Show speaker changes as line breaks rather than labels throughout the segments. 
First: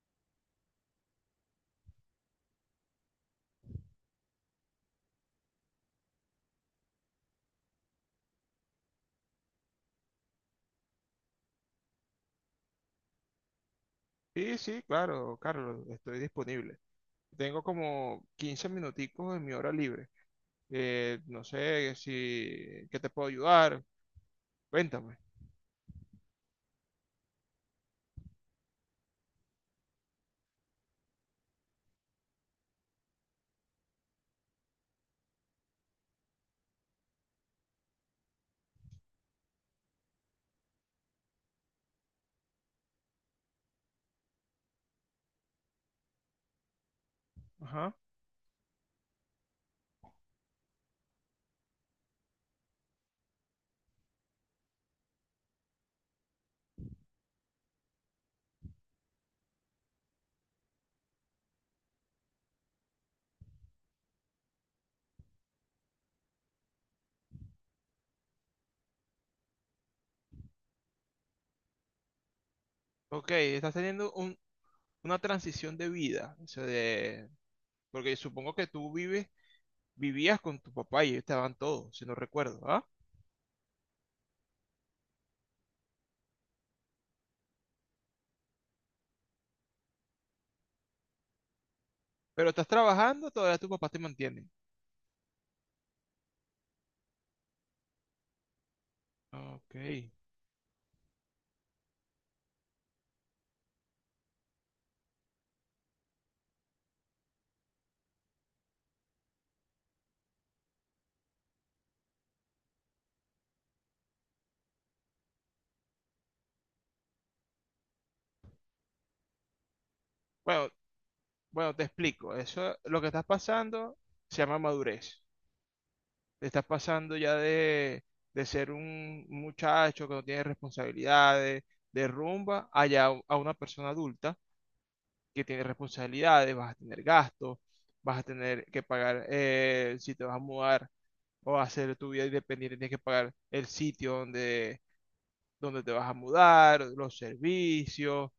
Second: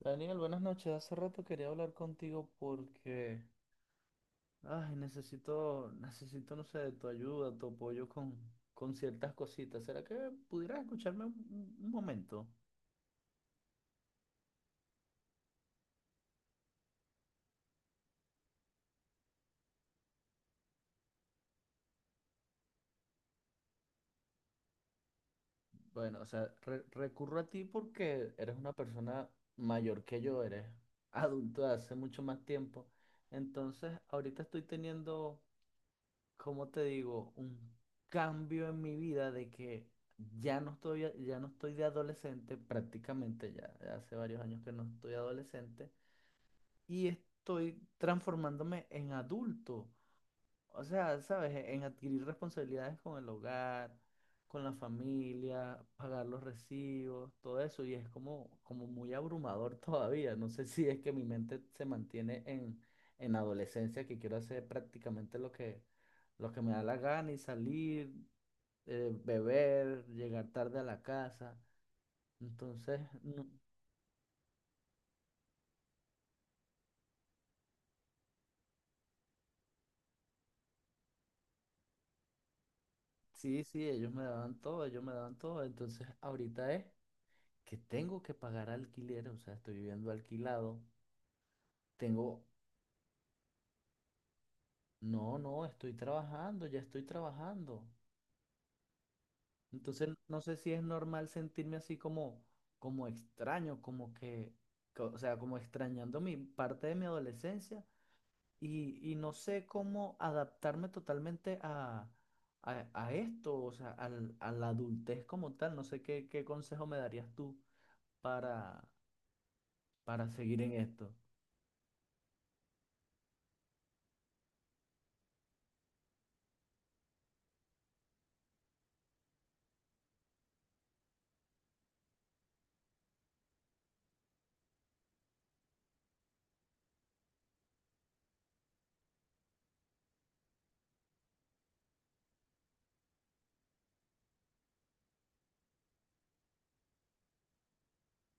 Daniel, buenas noches. Hace rato quería hablar contigo porque, ay, necesito, no sé, de tu ayuda, tu apoyo con ciertas cositas. ¿Será que pudieras escucharme un momento?
Sí, sí, claro, Carlos, estoy disponible. Tengo como 15 minuticos en mi hora libre. No sé si, ¿qué te puedo ayudar? Cuéntame.
Bueno, o sea, recurro a ti porque eres una persona mayor que yo, eres adulto de hace mucho más tiempo. Entonces, ahorita estoy teniendo, ¿cómo te digo? Un cambio en mi vida de que ya no ya no estoy de adolescente, prácticamente ya hace varios años que no estoy adolescente, y estoy
Ajá.
transformándome en adulto. O sea, ¿sabes? En adquirir responsabilidades con el hogar, con la familia, pagar los recibos, todo eso. Y es como muy abrumador todavía. No sé si es que mi mente se mantiene en adolescencia, que quiero hacer prácticamente lo lo que me da la gana y salir, beber, llegar tarde a la casa. Entonces,
Ok, estás teniendo una transición de vida, o sea, de, porque supongo que tú vives, vivías con tu papá y ellos te daban todo, si no recuerdo, ¿ah?
sí, sí, ellos me daban todo, ellos me daban todo. Entonces, ahorita es que tengo que pagar alquiler, o sea, estoy viviendo alquilado. Tengo,
Pero estás trabajando, todavía tu papá te mantiene.
no, no, estoy trabajando, ya estoy trabajando.
Ok.
Entonces, no sé si es normal sentirme así como, como extraño, como que, o sea, como extrañando mi parte de mi adolescencia y no sé cómo adaptarme totalmente a esto, o sea, a la adultez como tal. No sé qué consejo me darías tú para, para seguir
Bueno,
en esto.
bueno, te explico. Eso, lo que estás pasando se llama madurez. Te estás pasando ya de ser un muchacho que no tiene responsabilidades de rumba a ya a una persona adulta que tiene responsabilidades, vas a tener gastos, vas a tener que pagar si te vas a mudar o a hacer tu vida independiente, tienes que pagar el sitio donde te vas a mudar, los servicios,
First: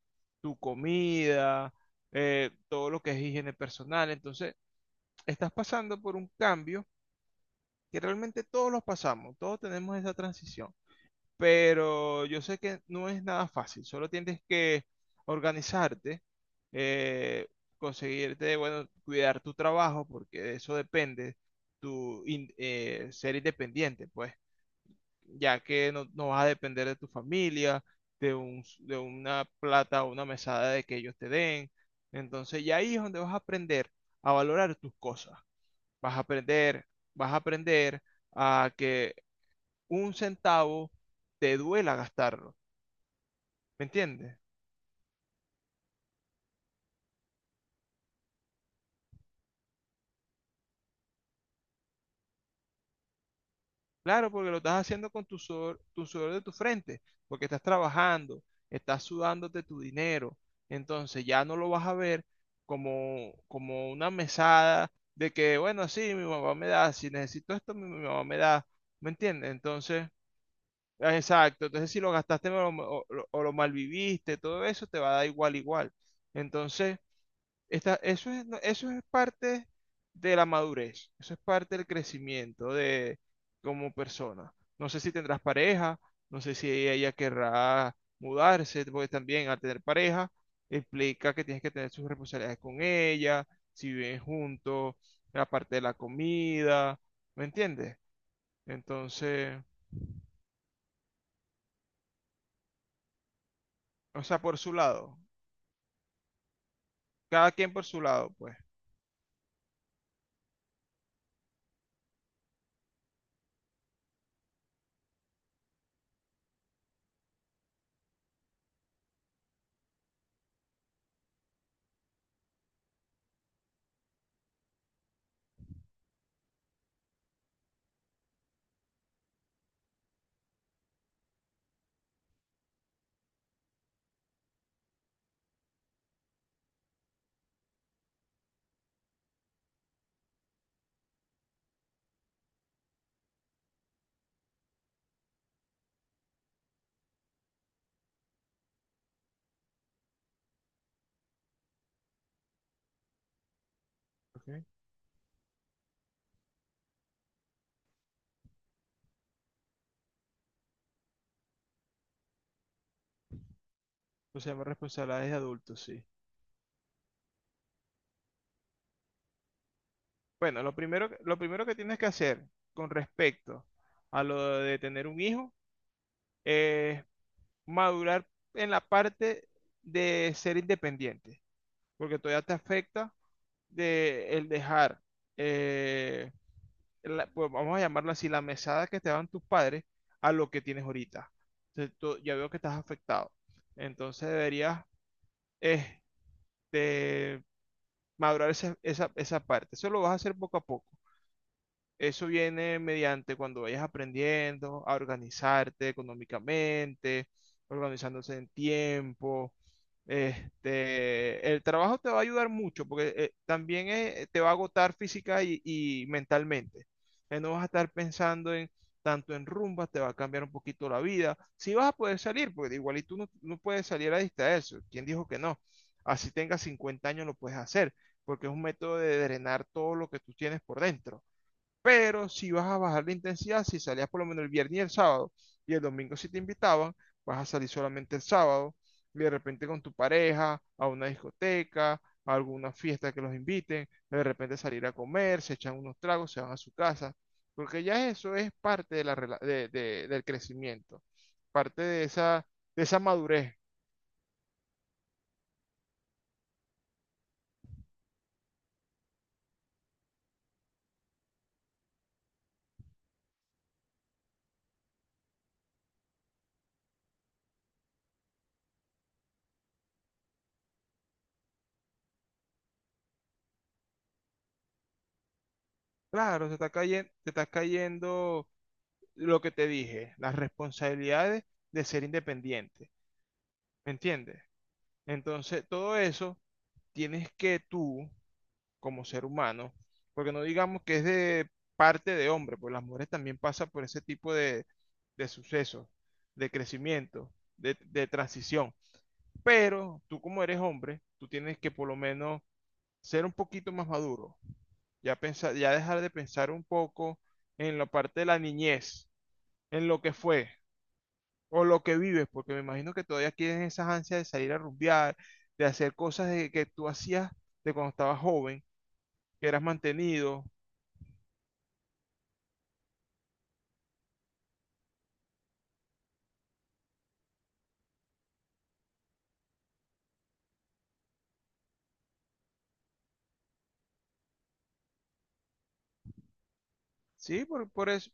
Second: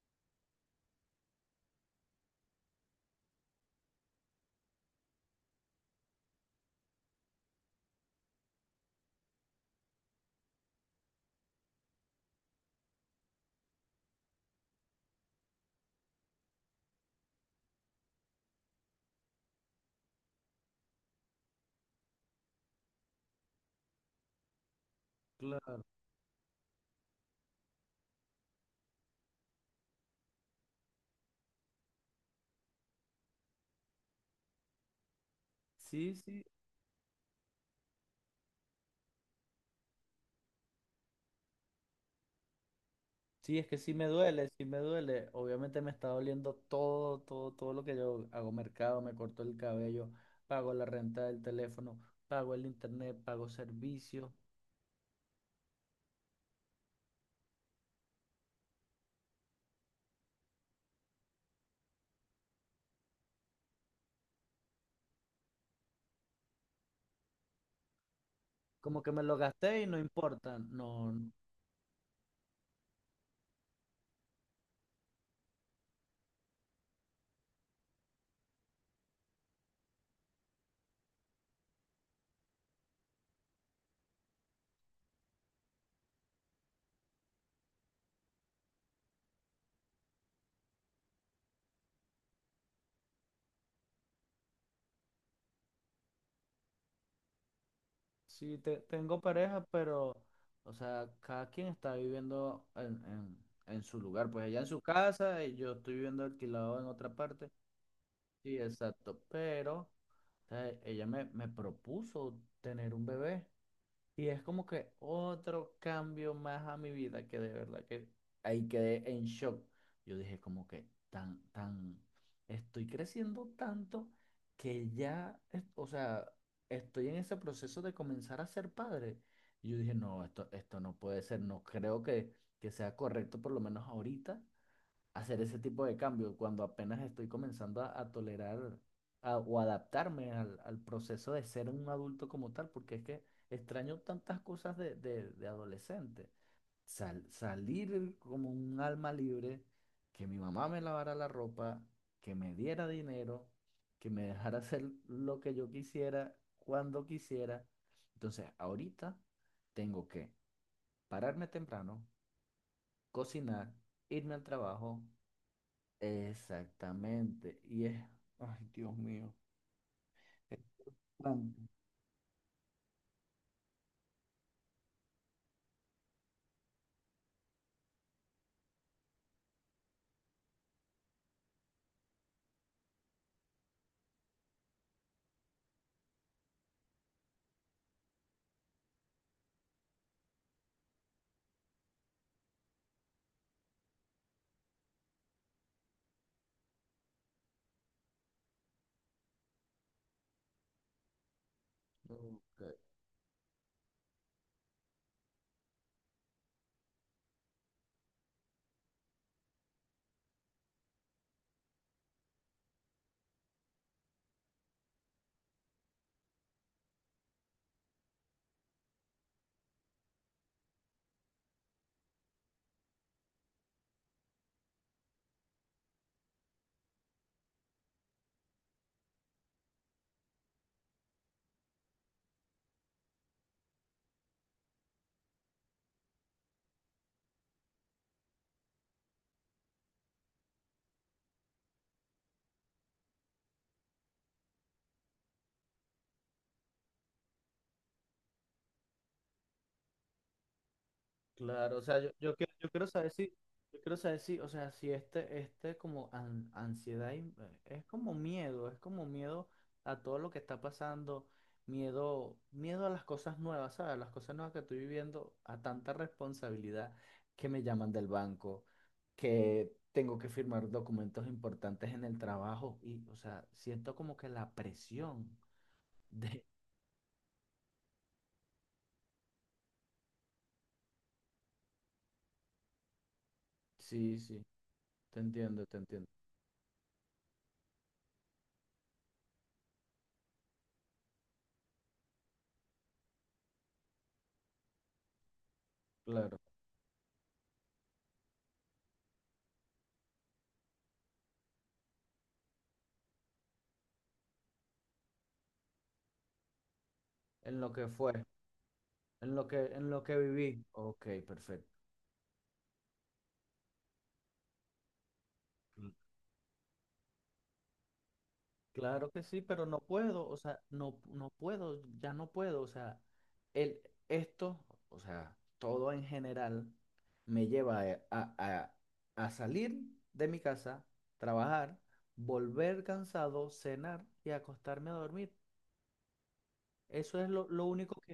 tu comida, todo lo que es higiene personal. Entonces, estás pasando por un cambio que realmente todos los pasamos, todos tenemos esa transición, pero yo sé que no es nada fácil, solo tienes que organizarte, eh, conseguirte, bueno, cuidar tu trabajo, porque de eso depende, ser independiente, pues, ya
Claro.
que no vas a depender de tu familia, de de una plata o una mesada de que ellos te den, entonces ya ahí es donde vas a aprender a valorar tus cosas.
Sí,
Vas a
sí.
aprender, vas a aprender a que un centavo te duela gastarlo.
Sí, es que
¿Me
sí me
entiendes?
duele, sí me duele. Obviamente me está doliendo todo lo que yo hago mercado, me corto el cabello, pago la renta del teléfono, pago el internet, pago servicios.
Claro, porque lo estás haciendo con tu sudor de tu frente, porque estás trabajando, estás sudándote tu dinero. Entonces ya no lo vas a ver como, como una mesada de que, bueno, sí, mi mamá me da, si necesito esto, mi mamá me da.
Como
¿Me
que me lo
entiendes?
gasté y no
Entonces,
importa. No,
ah,
no.
exacto. Entonces, si lo gastaste o lo malviviste, todo eso te va a dar igual. Entonces, Está, eso es, no, eso es parte de la madurez, eso es parte del crecimiento de como persona. No sé si tendrás pareja, no sé si ella querrá mudarse, porque también al tener pareja implica que tienes que tener sus responsabilidades con ella, si viven juntos, la parte de la comida, ¿me entiendes?
Sí, tengo
Entonces,
pareja, pero, o sea, cada quien está viviendo en su
o
lugar.
sea,
Pues
por
ella en
su
su
lado,
casa y yo estoy viviendo alquilado en otra parte.
cada quien por su lado, pues.
Sí, exacto. Pero, o sea, ella me propuso tener un bebé. Y es como que otro cambio más a mi vida, que de verdad que ahí quedé en shock. Yo dije como que estoy creciendo tanto que ya, o sea, estoy en ese proceso de comenzar a ser padre. Y yo dije, no, esto no puede ser, no creo que sea correcto, por lo menos ahorita, hacer ese tipo de cambios cuando apenas estoy comenzando a tolerar o adaptarme al proceso de ser un adulto como tal, porque es que extraño tantas cosas de adolescente. Salir como un alma libre, que mi mamá me lavara la ropa, que me diera dinero, que me
¿Ok?
dejara hacer lo que yo quisiera, cuando quisiera. Entonces, ahorita tengo que pararme temprano, cocinar, irme
O
al
sea, más
trabajo.
responsabilidades de adultos, sí.
Exactamente. Y es, ay, Dios mío, es
Bueno, lo primero, lo
tanto.
primero que tienes que hacer con respecto a lo de tener un hijo es madurar en la parte de ser independiente, porque todavía te afecta de el dejar, eh, pues vamos a llamarlo así, la mesada que te daban tus padres a lo que tienes ahorita. Entonces, ya veo que estás afectado. Entonces deberías este, madurar esa parte. Eso lo vas a hacer poco a poco. Eso
Ok,
viene mediante cuando vayas aprendiendo a organizarte económicamente, organizándose en tiempo. Este, el trabajo te va a ayudar mucho porque también te va a agotar física y mentalmente. No vas a estar pensando en tanto en rumbas, te va a cambiar un poquito la vida. Si vas a poder salir, porque igual y tú no puedes salir a distraerse. ¿Quién dijo que no? Así tengas 50 años lo puedes hacer, porque es un método de drenar todo lo que tú tienes por dentro. Pero si vas a bajar la intensidad, si salías por lo menos el viernes y el sábado, y el domingo si te invitaban, vas a salir solamente el sábado, y de repente con tu pareja, a una discoteca, a alguna fiesta que los inviten, de repente salir a comer, se echan unos tragos, se van a su casa, porque ya eso es parte de la del crecimiento,
claro, o
parte
sea, yo
de
quiero
esa
saber si,
madurez.
yo quiero saber si, o sea, si este como ansiedad es como miedo a todo lo que está pasando, miedo a las cosas nuevas, ¿sabes? Las cosas nuevas que estoy viviendo, a tanta responsabilidad, que me llaman del banco, que tengo que firmar documentos importantes en el trabajo y, o sea, siento como que la presión. De-
Claro, te está cayendo lo que te dije, las responsabilidades de ser independiente, ¿me
Sí,
entiendes?
sí, te
Entonces,
entiendo, te
todo
entiendo.
eso tienes que tú, como ser humano, porque no digamos que es de parte de hombre, pues las mujeres también pasan por ese tipo de sucesos,
Claro,
de crecimiento, de transición. Pero tú como eres hombre, tú tienes que por lo menos ser un poquito más maduro, ya pensar, ya dejar de pensar un poco
en lo
en la
que fue,
parte de la niñez,
en lo
en
en
lo
lo
que
que
fue
viví. Ok,
o
perfecto.
lo que vives, porque me imagino que todavía tienes esas ansias de salir a rumbear, de
Mm.
hacer cosas de que tú hacías de cuando estabas joven,
Claro que sí,
que eras
pero no puedo, o
mantenido,
sea, no, no puedo, ya no puedo, o sea, el, esto, o sea, todo en general me lleva a- a- a salir de mi casa, trabajar, volver cansado, cenar y acostarme a dormir. Eso es
¿sí?
lo
Por
único.
eso,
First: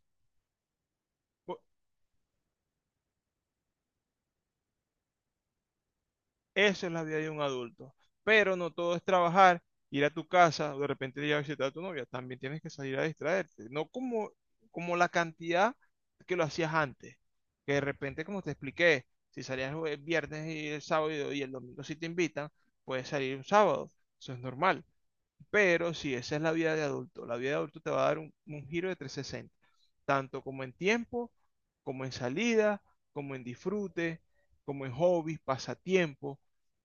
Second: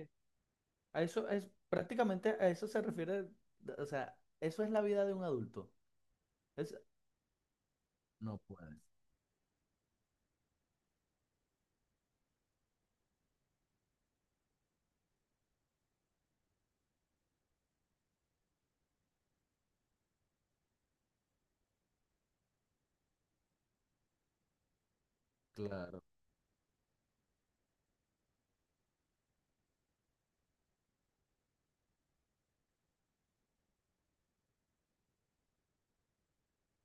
A eso es
por-
prácticamente a eso se refiere, o sea, eso es la vida de un adulto. Es,
eso es la vida de un adulto.
no
Pero no
puedes.
todo es trabajar, ir a tu casa, o de repente ir a visitar a tu novia, también tienes que salir a distraerte, no como, como la cantidad que lo hacías antes, que de repente, como te expliqué, si salías el viernes y el sábado y el domingo si te invitan, puedes salir un sábado, eso es normal. Pero
Claro,
si esa es la vida de adulto, la vida de adulto te va a dar un giro de 360, tanto como en tiempo, como en salida, como en disfrute, como en hobbies, pasatiempo,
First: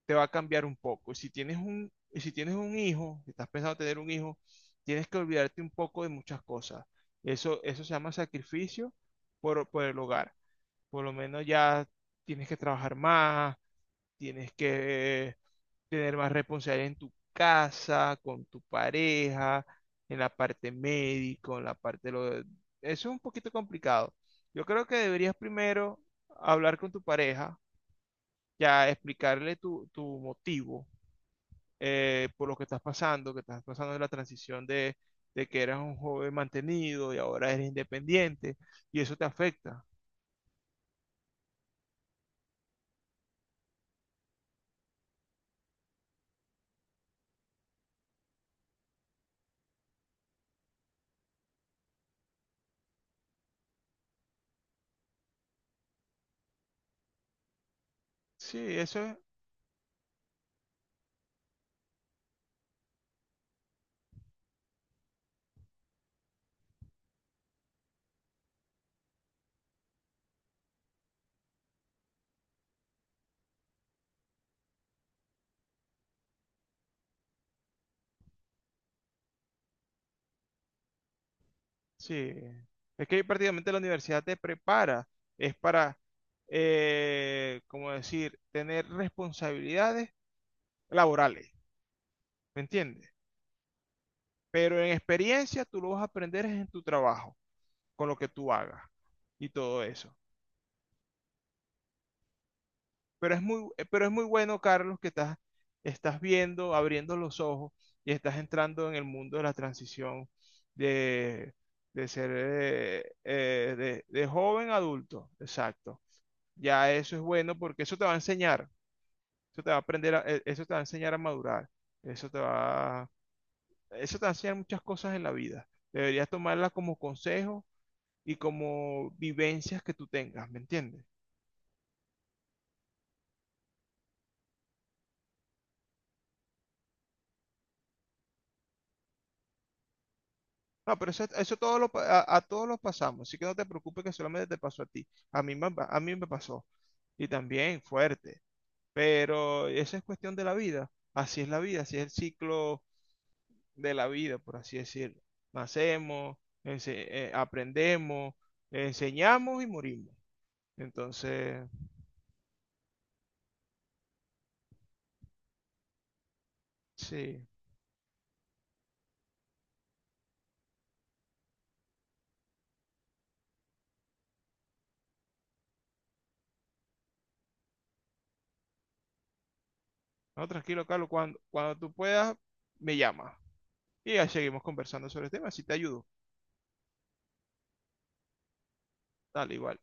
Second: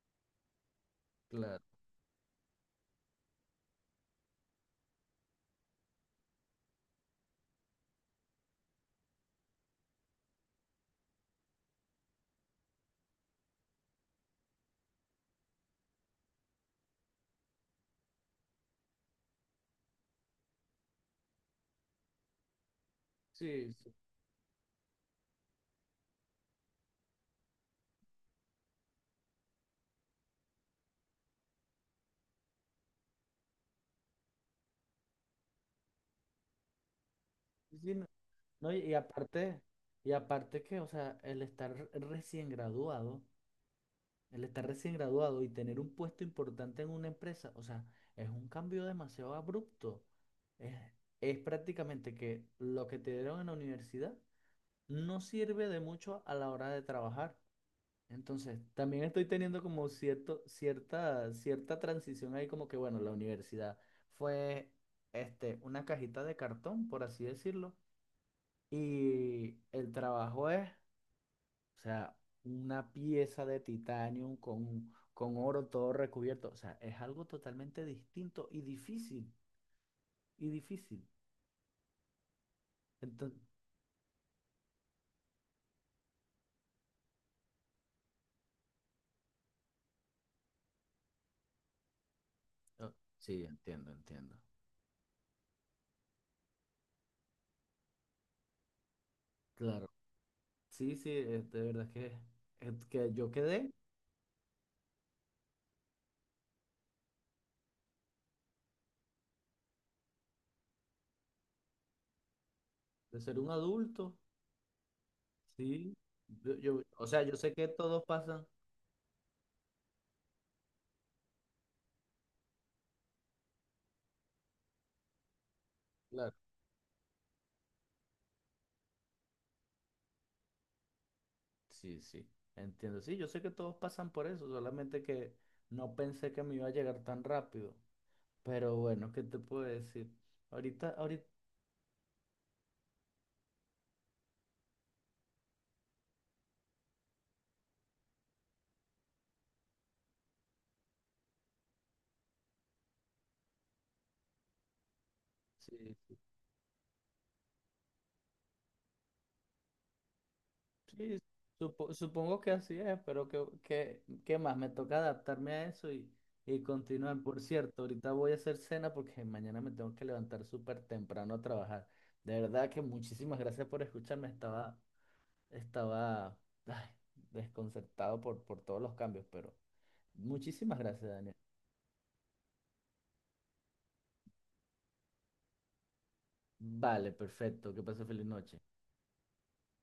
te va a cambiar un poco.
claro.
Y si tienes un hijo, si estás pensando tener un hijo, tienes que olvidarte un poco de muchas cosas. Eso se llama sacrificio por el hogar. Por lo menos ya tienes que trabajar más, tienes que tener más responsabilidad en tu casa, con tu pareja, en la parte médico, en la parte de eso es un poquito
Sí, sí,
complicado. Yo creo que deberías primero hablar con tu pareja, ya explicarle tu motivo por lo que estás pasando en la transición de que eras un joven mantenido y ahora eres
sí, no,
independiente
no,
y eso te afecta.
y aparte que, o sea, el estar recién graduado, el estar recién graduado y tener un puesto importante en una empresa, o sea, es un cambio demasiado abrupto. Es, es prácticamente que lo que te dieron en la universidad no sirve de mucho a la hora de trabajar.
Sí,
Entonces, también
eso
estoy teniendo como cierta transición ahí, como que bueno, la universidad fue este, una cajita de cartón, por así decirlo, y el trabajo es, o sea, una pieza de titanio con oro todo recubierto, o sea, es algo totalmente distinto y difícil.
Sí, es que
Entonces,
prácticamente la universidad te prepara, es para, como decir, tener responsabilidades laborales, ¿me
oh,
entiendes?
sí, entiendo, entiendo.
Pero en experiencia tú lo vas a aprender es en tu trabajo, con lo que tú hagas y todo
Claro,
eso.
sí, sí, de verdad que, es que yo quedé
Pero es muy bueno, Carlos, que estás, estás viendo, abriendo los ojos y estás entrando en el mundo de la transición de, de ser
de ser un
de
adulto.
joven a adulto,
Sí,
exacto. Ya
o
eso es
sea, yo sé
bueno
que
porque eso
todos
te va a
pasan,
enseñar, eso te va a aprender, eso te va a enseñar a madurar, eso te va, eso te va a enseñar muchas cosas en la vida. Deberías
claro,
tomarla como consejo y como vivencias que tú tengas, ¿me entiendes?
sí, sí, entiendo, sí, yo sé que todos pasan por eso, solamente que no pensé que me iba a llegar tan rápido, pero bueno, ¿qué te puedo decir? Ahorita,
No, pero
ahorita,
eso todo lo, a todos los pasamos, así que no te preocupes que solamente te pasó a ti. A mí me pasó y también fuerte, pero esa es cuestión de la vida. Así es la vida, así es el ciclo de la vida, por así decirlo.
sí, sí,
Nacemos, aprendemos, enseñamos y morimos.
sí,
Entonces,
supongo que así es, pero ¿qué, qué más? Me toca adaptarme a eso y continuar. Por
sí.
cierto, ahorita voy a hacer cena porque mañana me tengo que levantar súper temprano a trabajar. De verdad que muchísimas gracias por escucharme, estaba. Estaba, ay, desconcertado por todos los cambios, pero
No,
muchísimas
tranquilo,
gracias,
Carlos,
Daniel.
cuando tú puedas, me llamas. Y ya seguimos conversando sobre el tema, si te ayudo.
Vale, perfecto. Que pase feliz noche.
Dale, igual.